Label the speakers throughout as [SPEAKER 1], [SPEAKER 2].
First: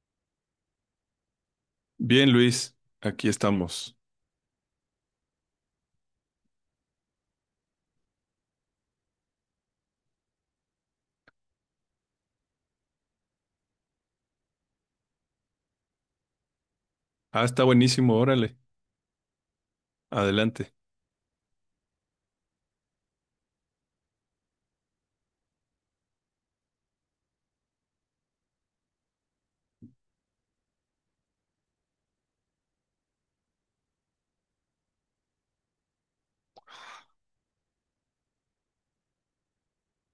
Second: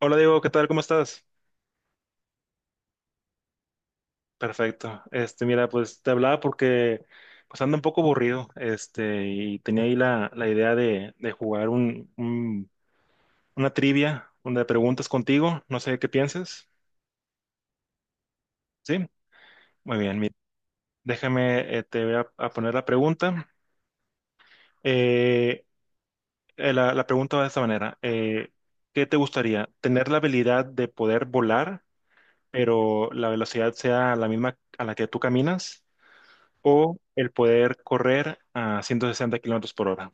[SPEAKER 1] Hola Diego, ¿qué tal? ¿Cómo estás?
[SPEAKER 2] Bien, Luis, aquí estamos.
[SPEAKER 1] Perfecto. Este, mira, pues te hablaba porque pues ando un poco aburrido, este, y tenía ahí la idea de jugar una trivia, una de preguntas contigo, no sé qué piensas.
[SPEAKER 2] Ah, está buenísimo, órale,
[SPEAKER 1] ¿Sí? Muy bien, mira,
[SPEAKER 2] adelante.
[SPEAKER 1] déjame, te voy a poner la pregunta. Eh, la pregunta va de esta manera. ¿Qué te gustaría? ¿Tener la habilidad de poder volar, pero la velocidad sea la misma a la que tú caminas, o el poder correr a 160 kilómetros por hora?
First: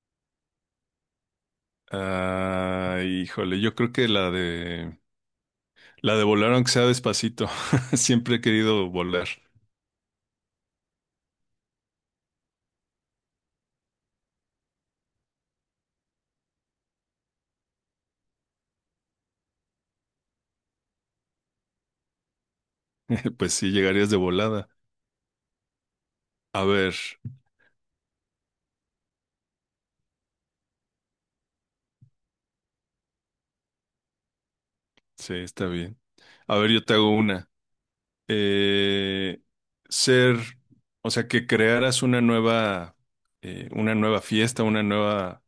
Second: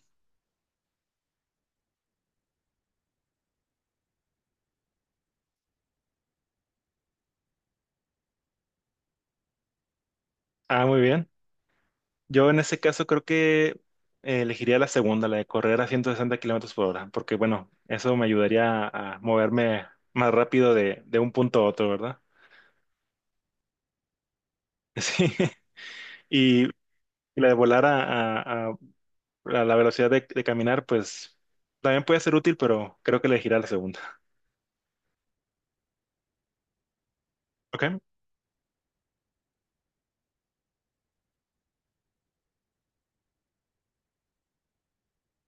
[SPEAKER 2] Ah, híjole, yo creo que la de volar aunque sea despacito. Siempre he querido volar.
[SPEAKER 1] Ah, muy bien. Yo en ese caso creo que elegiría la segunda, la de correr a 160 kilómetros por hora, porque bueno, eso me ayudaría a moverme más rápido de un punto a otro, ¿verdad?
[SPEAKER 2] Pues sí, llegarías de volada.
[SPEAKER 1] Sí.
[SPEAKER 2] A
[SPEAKER 1] Y
[SPEAKER 2] ver,
[SPEAKER 1] la de volar a- a- a la velocidad de caminar, pues también puede ser útil, pero creo que elegiría la segunda.
[SPEAKER 2] sí, está bien. A ver, yo te hago una.
[SPEAKER 1] ¿Ok?
[SPEAKER 2] Eh, ser, o sea, que crearas una nueva fiesta, una nueva,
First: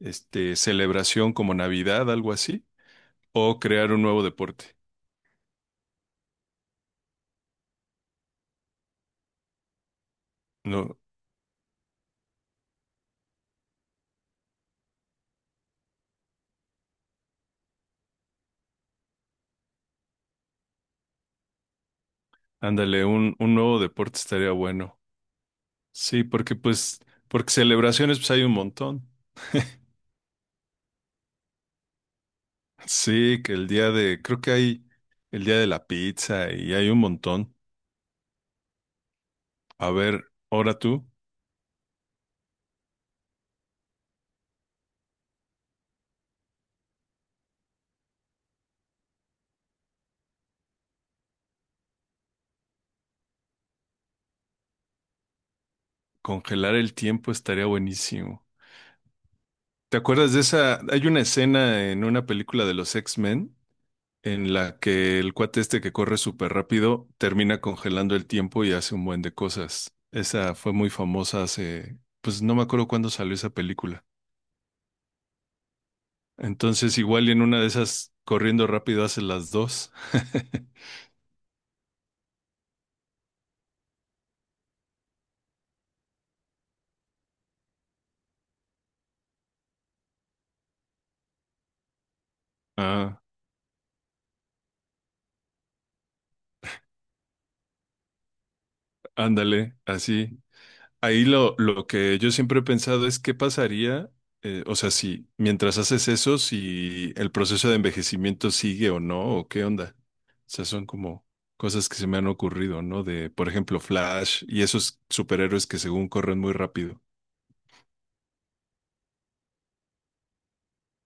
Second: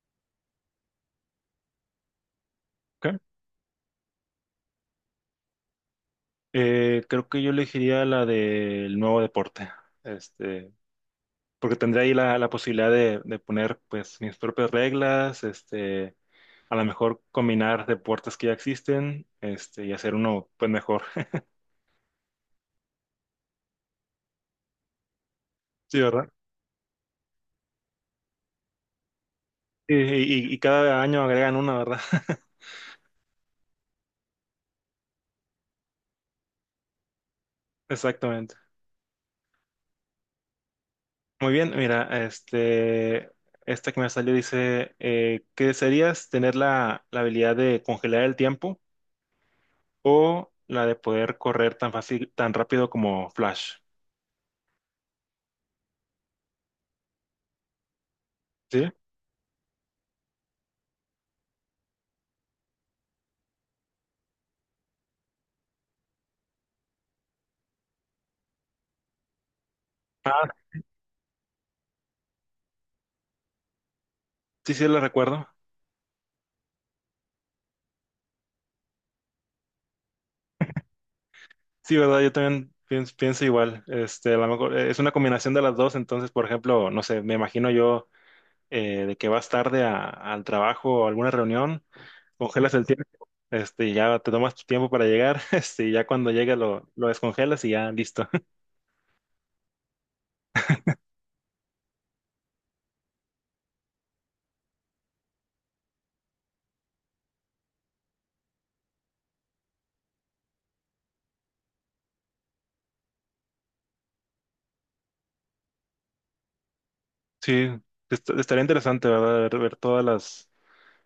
[SPEAKER 2] celebración como Navidad, algo así,
[SPEAKER 1] ¿Ok?
[SPEAKER 2] o crear un nuevo deporte.
[SPEAKER 1] Creo que yo elegiría la del nuevo deporte. Este,
[SPEAKER 2] No.
[SPEAKER 1] porque tendría ahí la posibilidad de poner pues mis propias reglas, este, a lo mejor combinar deportes que ya existen, este, y hacer uno pues mejor.
[SPEAKER 2] Ándale, un nuevo deporte estaría bueno.
[SPEAKER 1] Sí,
[SPEAKER 2] Sí,
[SPEAKER 1] ¿verdad?
[SPEAKER 2] porque pues, porque celebraciones pues hay un montón.
[SPEAKER 1] Y, y cada año agregan una, ¿verdad?
[SPEAKER 2] Sí, que el día de, creo que hay el día de la pizza y hay un montón.
[SPEAKER 1] Exactamente.
[SPEAKER 2] A ver, ahora tú,
[SPEAKER 1] Muy bien, mira, este, esta que me salió dice, ¿qué desearías? ¿Tener la habilidad de congelar el tiempo o la de poder correr tan fácil, tan rápido como Flash?
[SPEAKER 2] congelar el tiempo estaría buenísimo.
[SPEAKER 1] ¿Sí?
[SPEAKER 2] ¿Te acuerdas de esa? Hay una escena en una película de los X-Men en la que el cuate este que corre súper rápido termina congelando el tiempo y hace un buen de cosas.
[SPEAKER 1] Ah,
[SPEAKER 2] Esa fue muy famosa hace, pues no me acuerdo cuándo salió esa película.
[SPEAKER 1] sí, sí, la recuerdo.
[SPEAKER 2] Entonces, igual y en una de esas, corriendo rápido, hace las dos.
[SPEAKER 1] Sí, ¿verdad? Yo también pienso igual. Este, a lo mejor es una combinación de las dos. Entonces, por ejemplo, no sé, me imagino yo de que vas tarde al trabajo o alguna reunión, congelas el tiempo,
[SPEAKER 2] Ah,
[SPEAKER 1] este, y ya te tomas tu tiempo para llegar, este, y ya cuando llegue lo descongelas y ya listo.
[SPEAKER 2] ándale, así. Ahí lo que yo siempre he pensado es qué pasaría, o sea, si mientras haces eso, si el proceso de envejecimiento sigue o no, o qué onda. O sea, son como cosas que se me han ocurrido, ¿no? De, por ejemplo, Flash y esos superhéroes que según corren muy rápido.
[SPEAKER 1] Sí, estaría interesante, ¿verdad? Ver todas las,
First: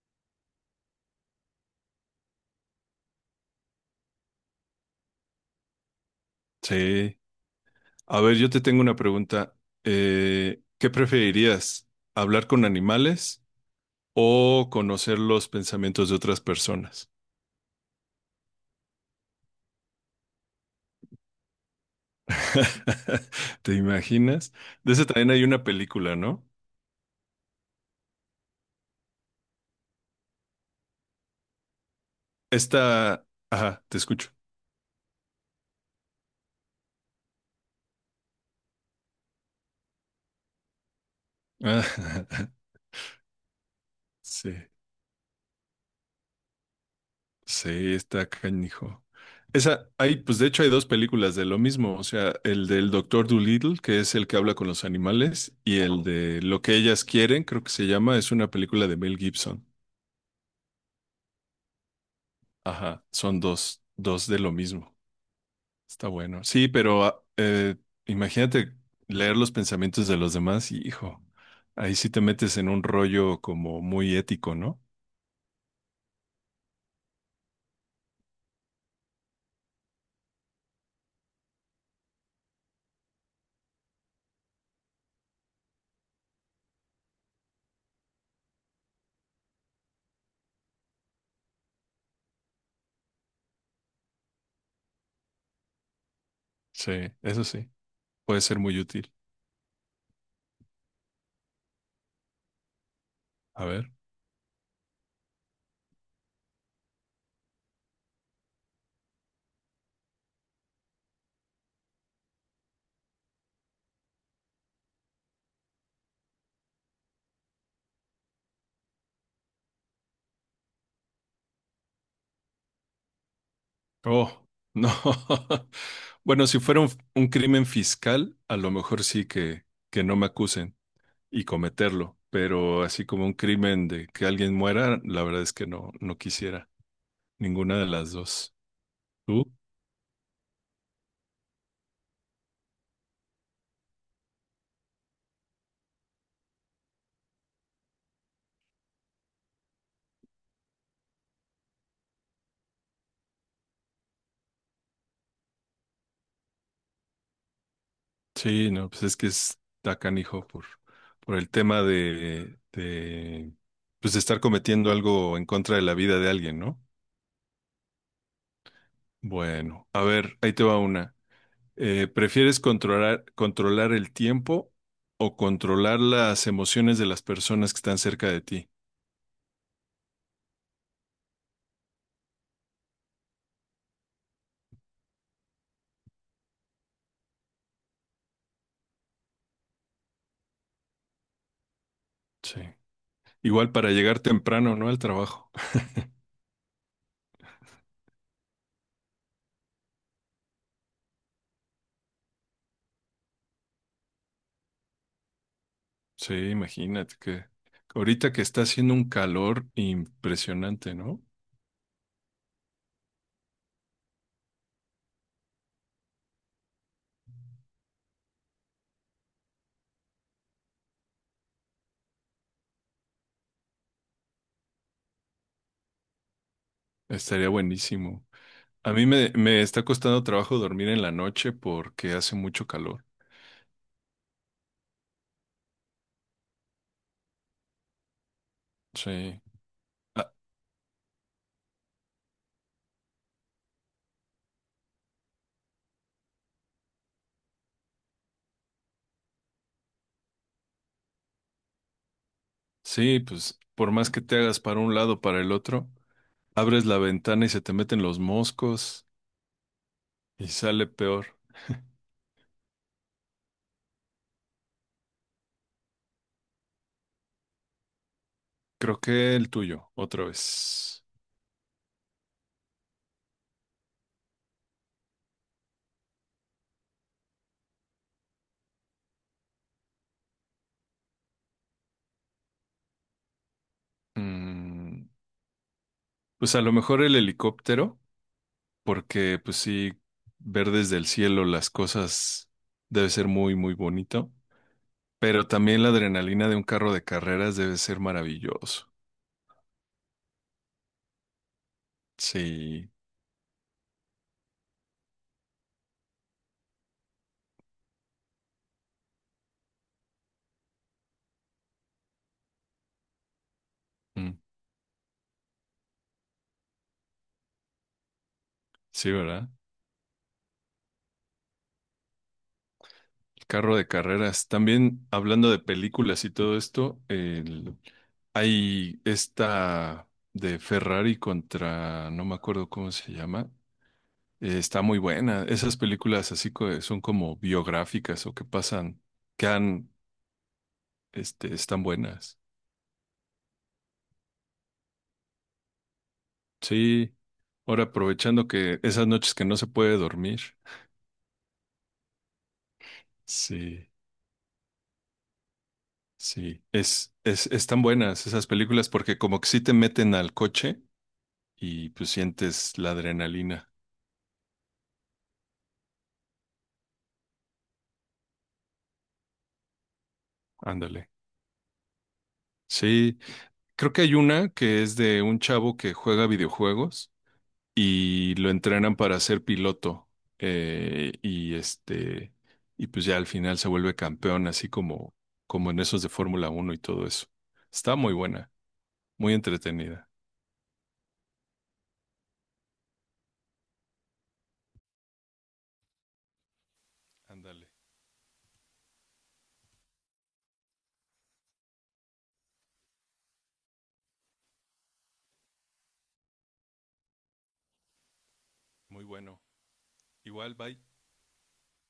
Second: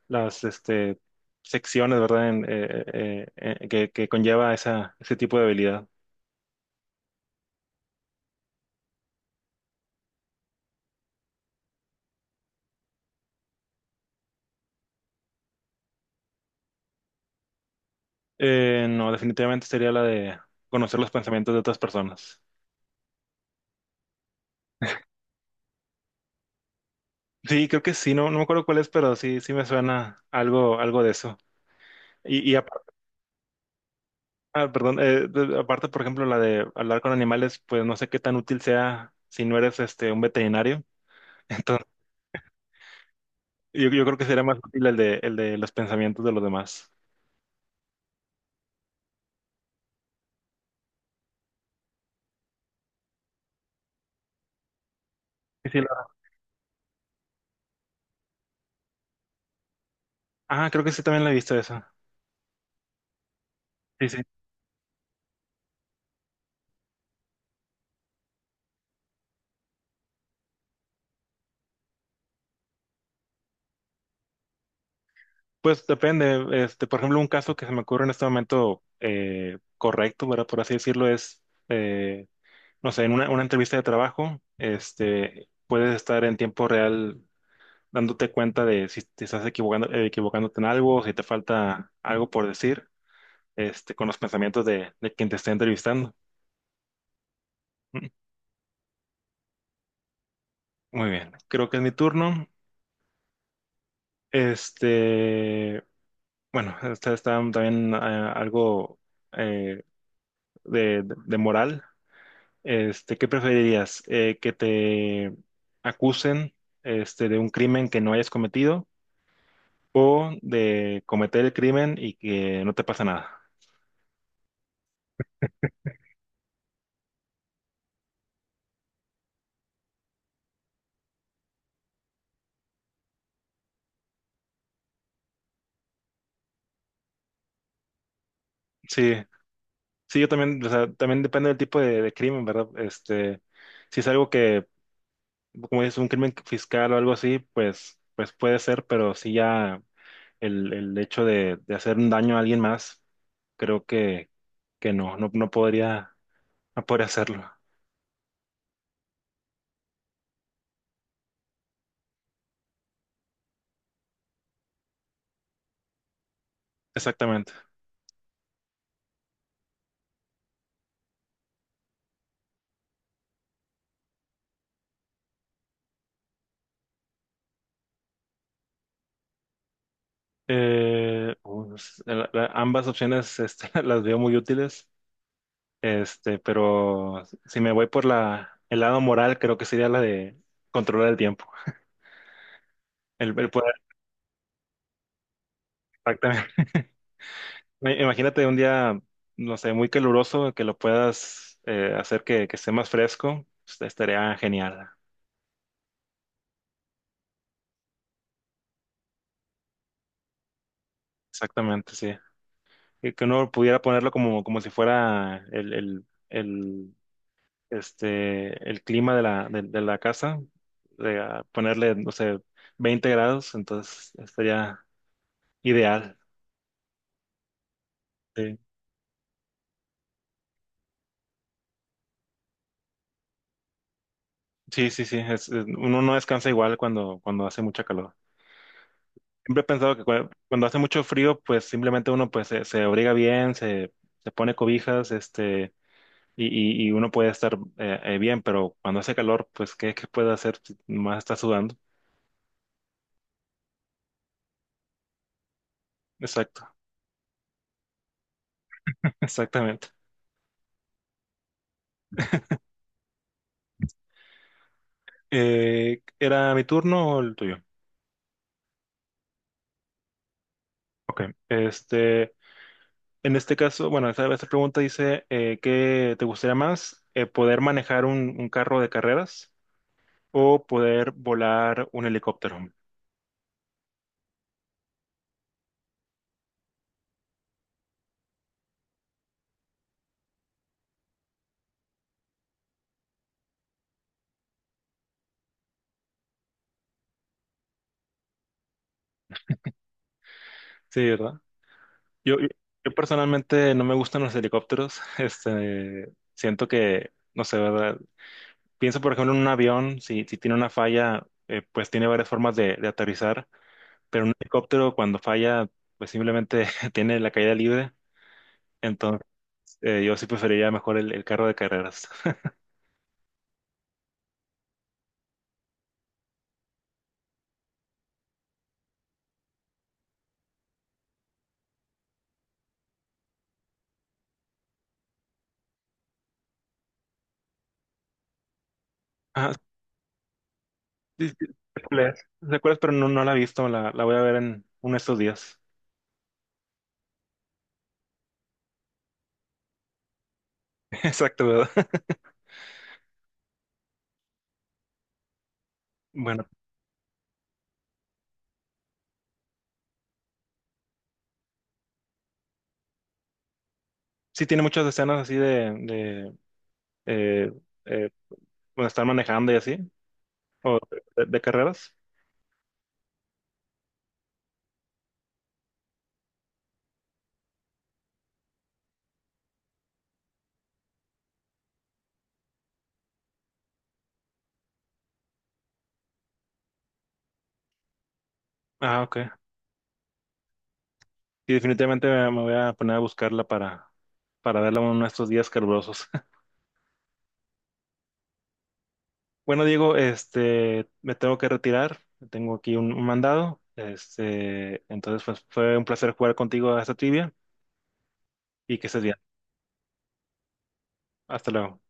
[SPEAKER 1] las este, secciones, ¿verdad? Que conlleva ese tipo de habilidad.
[SPEAKER 2] Sí. A ver, yo te tengo una pregunta. ¿Qué preferirías? ¿Hablar con animales o conocer los pensamientos de otras personas?
[SPEAKER 1] No, definitivamente sería la de conocer los pensamientos de otras personas.
[SPEAKER 2] ¿Te imaginas? De ese también hay una película, ¿no?
[SPEAKER 1] Sí, creo que sí, no, no me acuerdo cuál es, pero sí, sí me suena algo, algo de eso. Y,
[SPEAKER 2] Esta, ajá, te escucho.
[SPEAKER 1] perdón, aparte, por ejemplo, la de hablar con animales, pues no sé qué tan útil sea si no eres este un veterinario.
[SPEAKER 2] Ah,
[SPEAKER 1] Entonces, yo creo que sería
[SPEAKER 2] sí,
[SPEAKER 1] más útil el de los pensamientos de los demás.
[SPEAKER 2] sí, está canijo. Esa, hay, pues de hecho hay dos películas de lo mismo, o sea, el del Doctor Dolittle, que es el que habla con los animales,
[SPEAKER 1] Sí, sí,
[SPEAKER 2] y el de Lo que ellas quieren, creo que se llama, es una película de Mel Gibson.
[SPEAKER 1] ah, creo que sí también la he visto esa.
[SPEAKER 2] Ajá, son dos,
[SPEAKER 1] Sí, sí.
[SPEAKER 2] dos de lo mismo. Está bueno. Sí, pero imagínate leer los pensamientos de los demás y, hijo, ahí sí te metes en un rollo como muy ético, ¿no?
[SPEAKER 1] Pues depende, este, por ejemplo, un caso que se me ocurre en este momento correcto, ¿verdad? Por así decirlo, es eh, no sé, en una entrevista de trabajo, este, puedes estar en tiempo real dándote cuenta de si te estás equivocando, equivocándote en algo, si te falta algo por decir, este, con los pensamientos de quien te está entrevistando.
[SPEAKER 2] Sí, eso sí,
[SPEAKER 1] Mm.
[SPEAKER 2] puede ser muy útil.
[SPEAKER 1] Muy bien, creo que es mi turno.
[SPEAKER 2] A ver.
[SPEAKER 1] Este, bueno, esta está también algo eh, moral. Este, ¿qué preferirías? ¿Que te acusen este, de un crimen que no hayas cometido, o de cometer el crimen y que no te pasa nada?
[SPEAKER 2] Oh, no. Bueno, si fuera un crimen fiscal, a lo mejor sí que no me acusen y cometerlo, pero así como un crimen de que alguien muera, la verdad es que no, no quisiera ninguna de las dos.
[SPEAKER 1] Sí,
[SPEAKER 2] ¿Tú?
[SPEAKER 1] sí, yo también, o sea, también depende del tipo de crimen, ¿verdad? Este, si es algo que, como es un crimen fiscal o algo así, pues, pues puede ser, pero sí ya el hecho de hacer un daño a alguien más, creo que no, no podría, no podría hacerlo.
[SPEAKER 2] Sí, no, pues es que está canijo por el tema de pues de estar cometiendo algo en contra de la vida de alguien, ¿no?
[SPEAKER 1] Exactamente.
[SPEAKER 2] Bueno, a ver, ahí te va una. ¿Prefieres controlar el tiempo o controlar las emociones de las personas que están cerca de ti?
[SPEAKER 1] Pues, ambas opciones, este, las veo muy útiles, este, pero si me voy por el lado moral, creo que sería la de controlar el tiempo,
[SPEAKER 2] Sí.
[SPEAKER 1] el
[SPEAKER 2] Igual
[SPEAKER 1] poder,
[SPEAKER 2] para llegar temprano, ¿no? Al trabajo.
[SPEAKER 1] exactamente. Imagínate un día, no sé, muy caluroso, que lo puedas hacer que esté más fresco. Estaría genial.
[SPEAKER 2] Sí, imagínate que ahorita que está haciendo un calor impresionante, ¿no?
[SPEAKER 1] Exactamente, sí. Y que uno pudiera ponerlo como, como si fuera el clima de de la casa, de, ah, ponerle, no sé, 20 grados. Entonces estaría ideal.
[SPEAKER 2] Estaría buenísimo.
[SPEAKER 1] Sí,
[SPEAKER 2] A mí me está costando trabajo dormir en la noche porque hace mucho calor.
[SPEAKER 1] sí, sí, sí, uno no descansa igual cuando, cuando hace mucha calor.
[SPEAKER 2] Sí.
[SPEAKER 1] Siempre he pensado que
[SPEAKER 2] Ah,
[SPEAKER 1] cuando hace mucho frío, pues simplemente uno pues se abriga bien, se pone cobijas, este, y, y uno puede estar bien, pero cuando hace calor, pues ¿qué, qué puede hacer si más está sudando?
[SPEAKER 2] sí, pues por más que te hagas para un lado, o para el otro,
[SPEAKER 1] Exacto,
[SPEAKER 2] abres la ventana y se te meten los moscos
[SPEAKER 1] exactamente.
[SPEAKER 2] y sale peor.
[SPEAKER 1] ¿Era mi turno o el tuyo?
[SPEAKER 2] Creo que el tuyo, otra vez.
[SPEAKER 1] Ok, este, en este caso, bueno, esta pregunta dice, ¿qué te gustaría más? ¿Poder manejar un carro de carreras o poder volar un helicóptero?
[SPEAKER 2] Mm, pues a lo mejor el helicóptero, porque pues sí, ver desde el cielo las cosas debe ser muy, muy bonito. Pero también la adrenalina de un carro de carreras debe ser maravilloso.
[SPEAKER 1] Sí, ¿verdad? Yo,
[SPEAKER 2] Sí.
[SPEAKER 1] yo personalmente no me gustan los helicópteros. Este, siento que, no sé, ¿verdad? Pienso, por ejemplo, en un avión, si, si tiene una falla, pues tiene varias formas de aterrizar, pero un
[SPEAKER 2] Mm.
[SPEAKER 1] helicóptero cuando falla, pues simplemente tiene la caída libre.
[SPEAKER 2] Sí,
[SPEAKER 1] Entonces,
[SPEAKER 2] ¿verdad?
[SPEAKER 1] yo sí preferiría mejor el carro de carreras.
[SPEAKER 2] El carro de carreras. También hablando de películas y todo esto, el- hay esta de Ferrari contra, no me acuerdo cómo se llama. Está muy buena. Esas películas así co- son como biográficas o que pasan, que
[SPEAKER 1] Ah,
[SPEAKER 2] han,
[SPEAKER 1] sí, sí,
[SPEAKER 2] este, están buenas.
[SPEAKER 1] sé cuál es, pero no, no la he visto, la voy a ver en uno de estos días.
[SPEAKER 2] Sí. Ahora aprovechando que esas noches que no se puede dormir.
[SPEAKER 1] Exacto, ¿verdad?
[SPEAKER 2] Sí,
[SPEAKER 1] Bueno,
[SPEAKER 2] sí. Están buenas esas películas porque como que sí te meten al coche y pues sientes la adrenalina.
[SPEAKER 1] sí tiene muchas escenas así de eh, eh, bueno, estar manejando y así. ¿O
[SPEAKER 2] Ándale.
[SPEAKER 1] de carreras?
[SPEAKER 2] Sí, creo que hay una que es de un chavo que juega videojuegos y lo entrenan para ser piloto. Y este, y pues ya al final se vuelve campeón, así como, como en esos de Fórmula 1 y todo eso. Está muy buena,
[SPEAKER 1] Ah, ok.
[SPEAKER 2] muy entretenida.
[SPEAKER 1] Y definitivamente me voy a poner a buscarla para verla uno de estos días calurosos.
[SPEAKER 2] Ándale,
[SPEAKER 1] Bueno, Diego, este, me tengo que retirar. Tengo aquí un mandado. Este, entonces, pues fue un placer jugar contigo a esta trivia y que estés
[SPEAKER 2] muy
[SPEAKER 1] bien.
[SPEAKER 2] bueno. Igual, bye.
[SPEAKER 1] Hasta luego.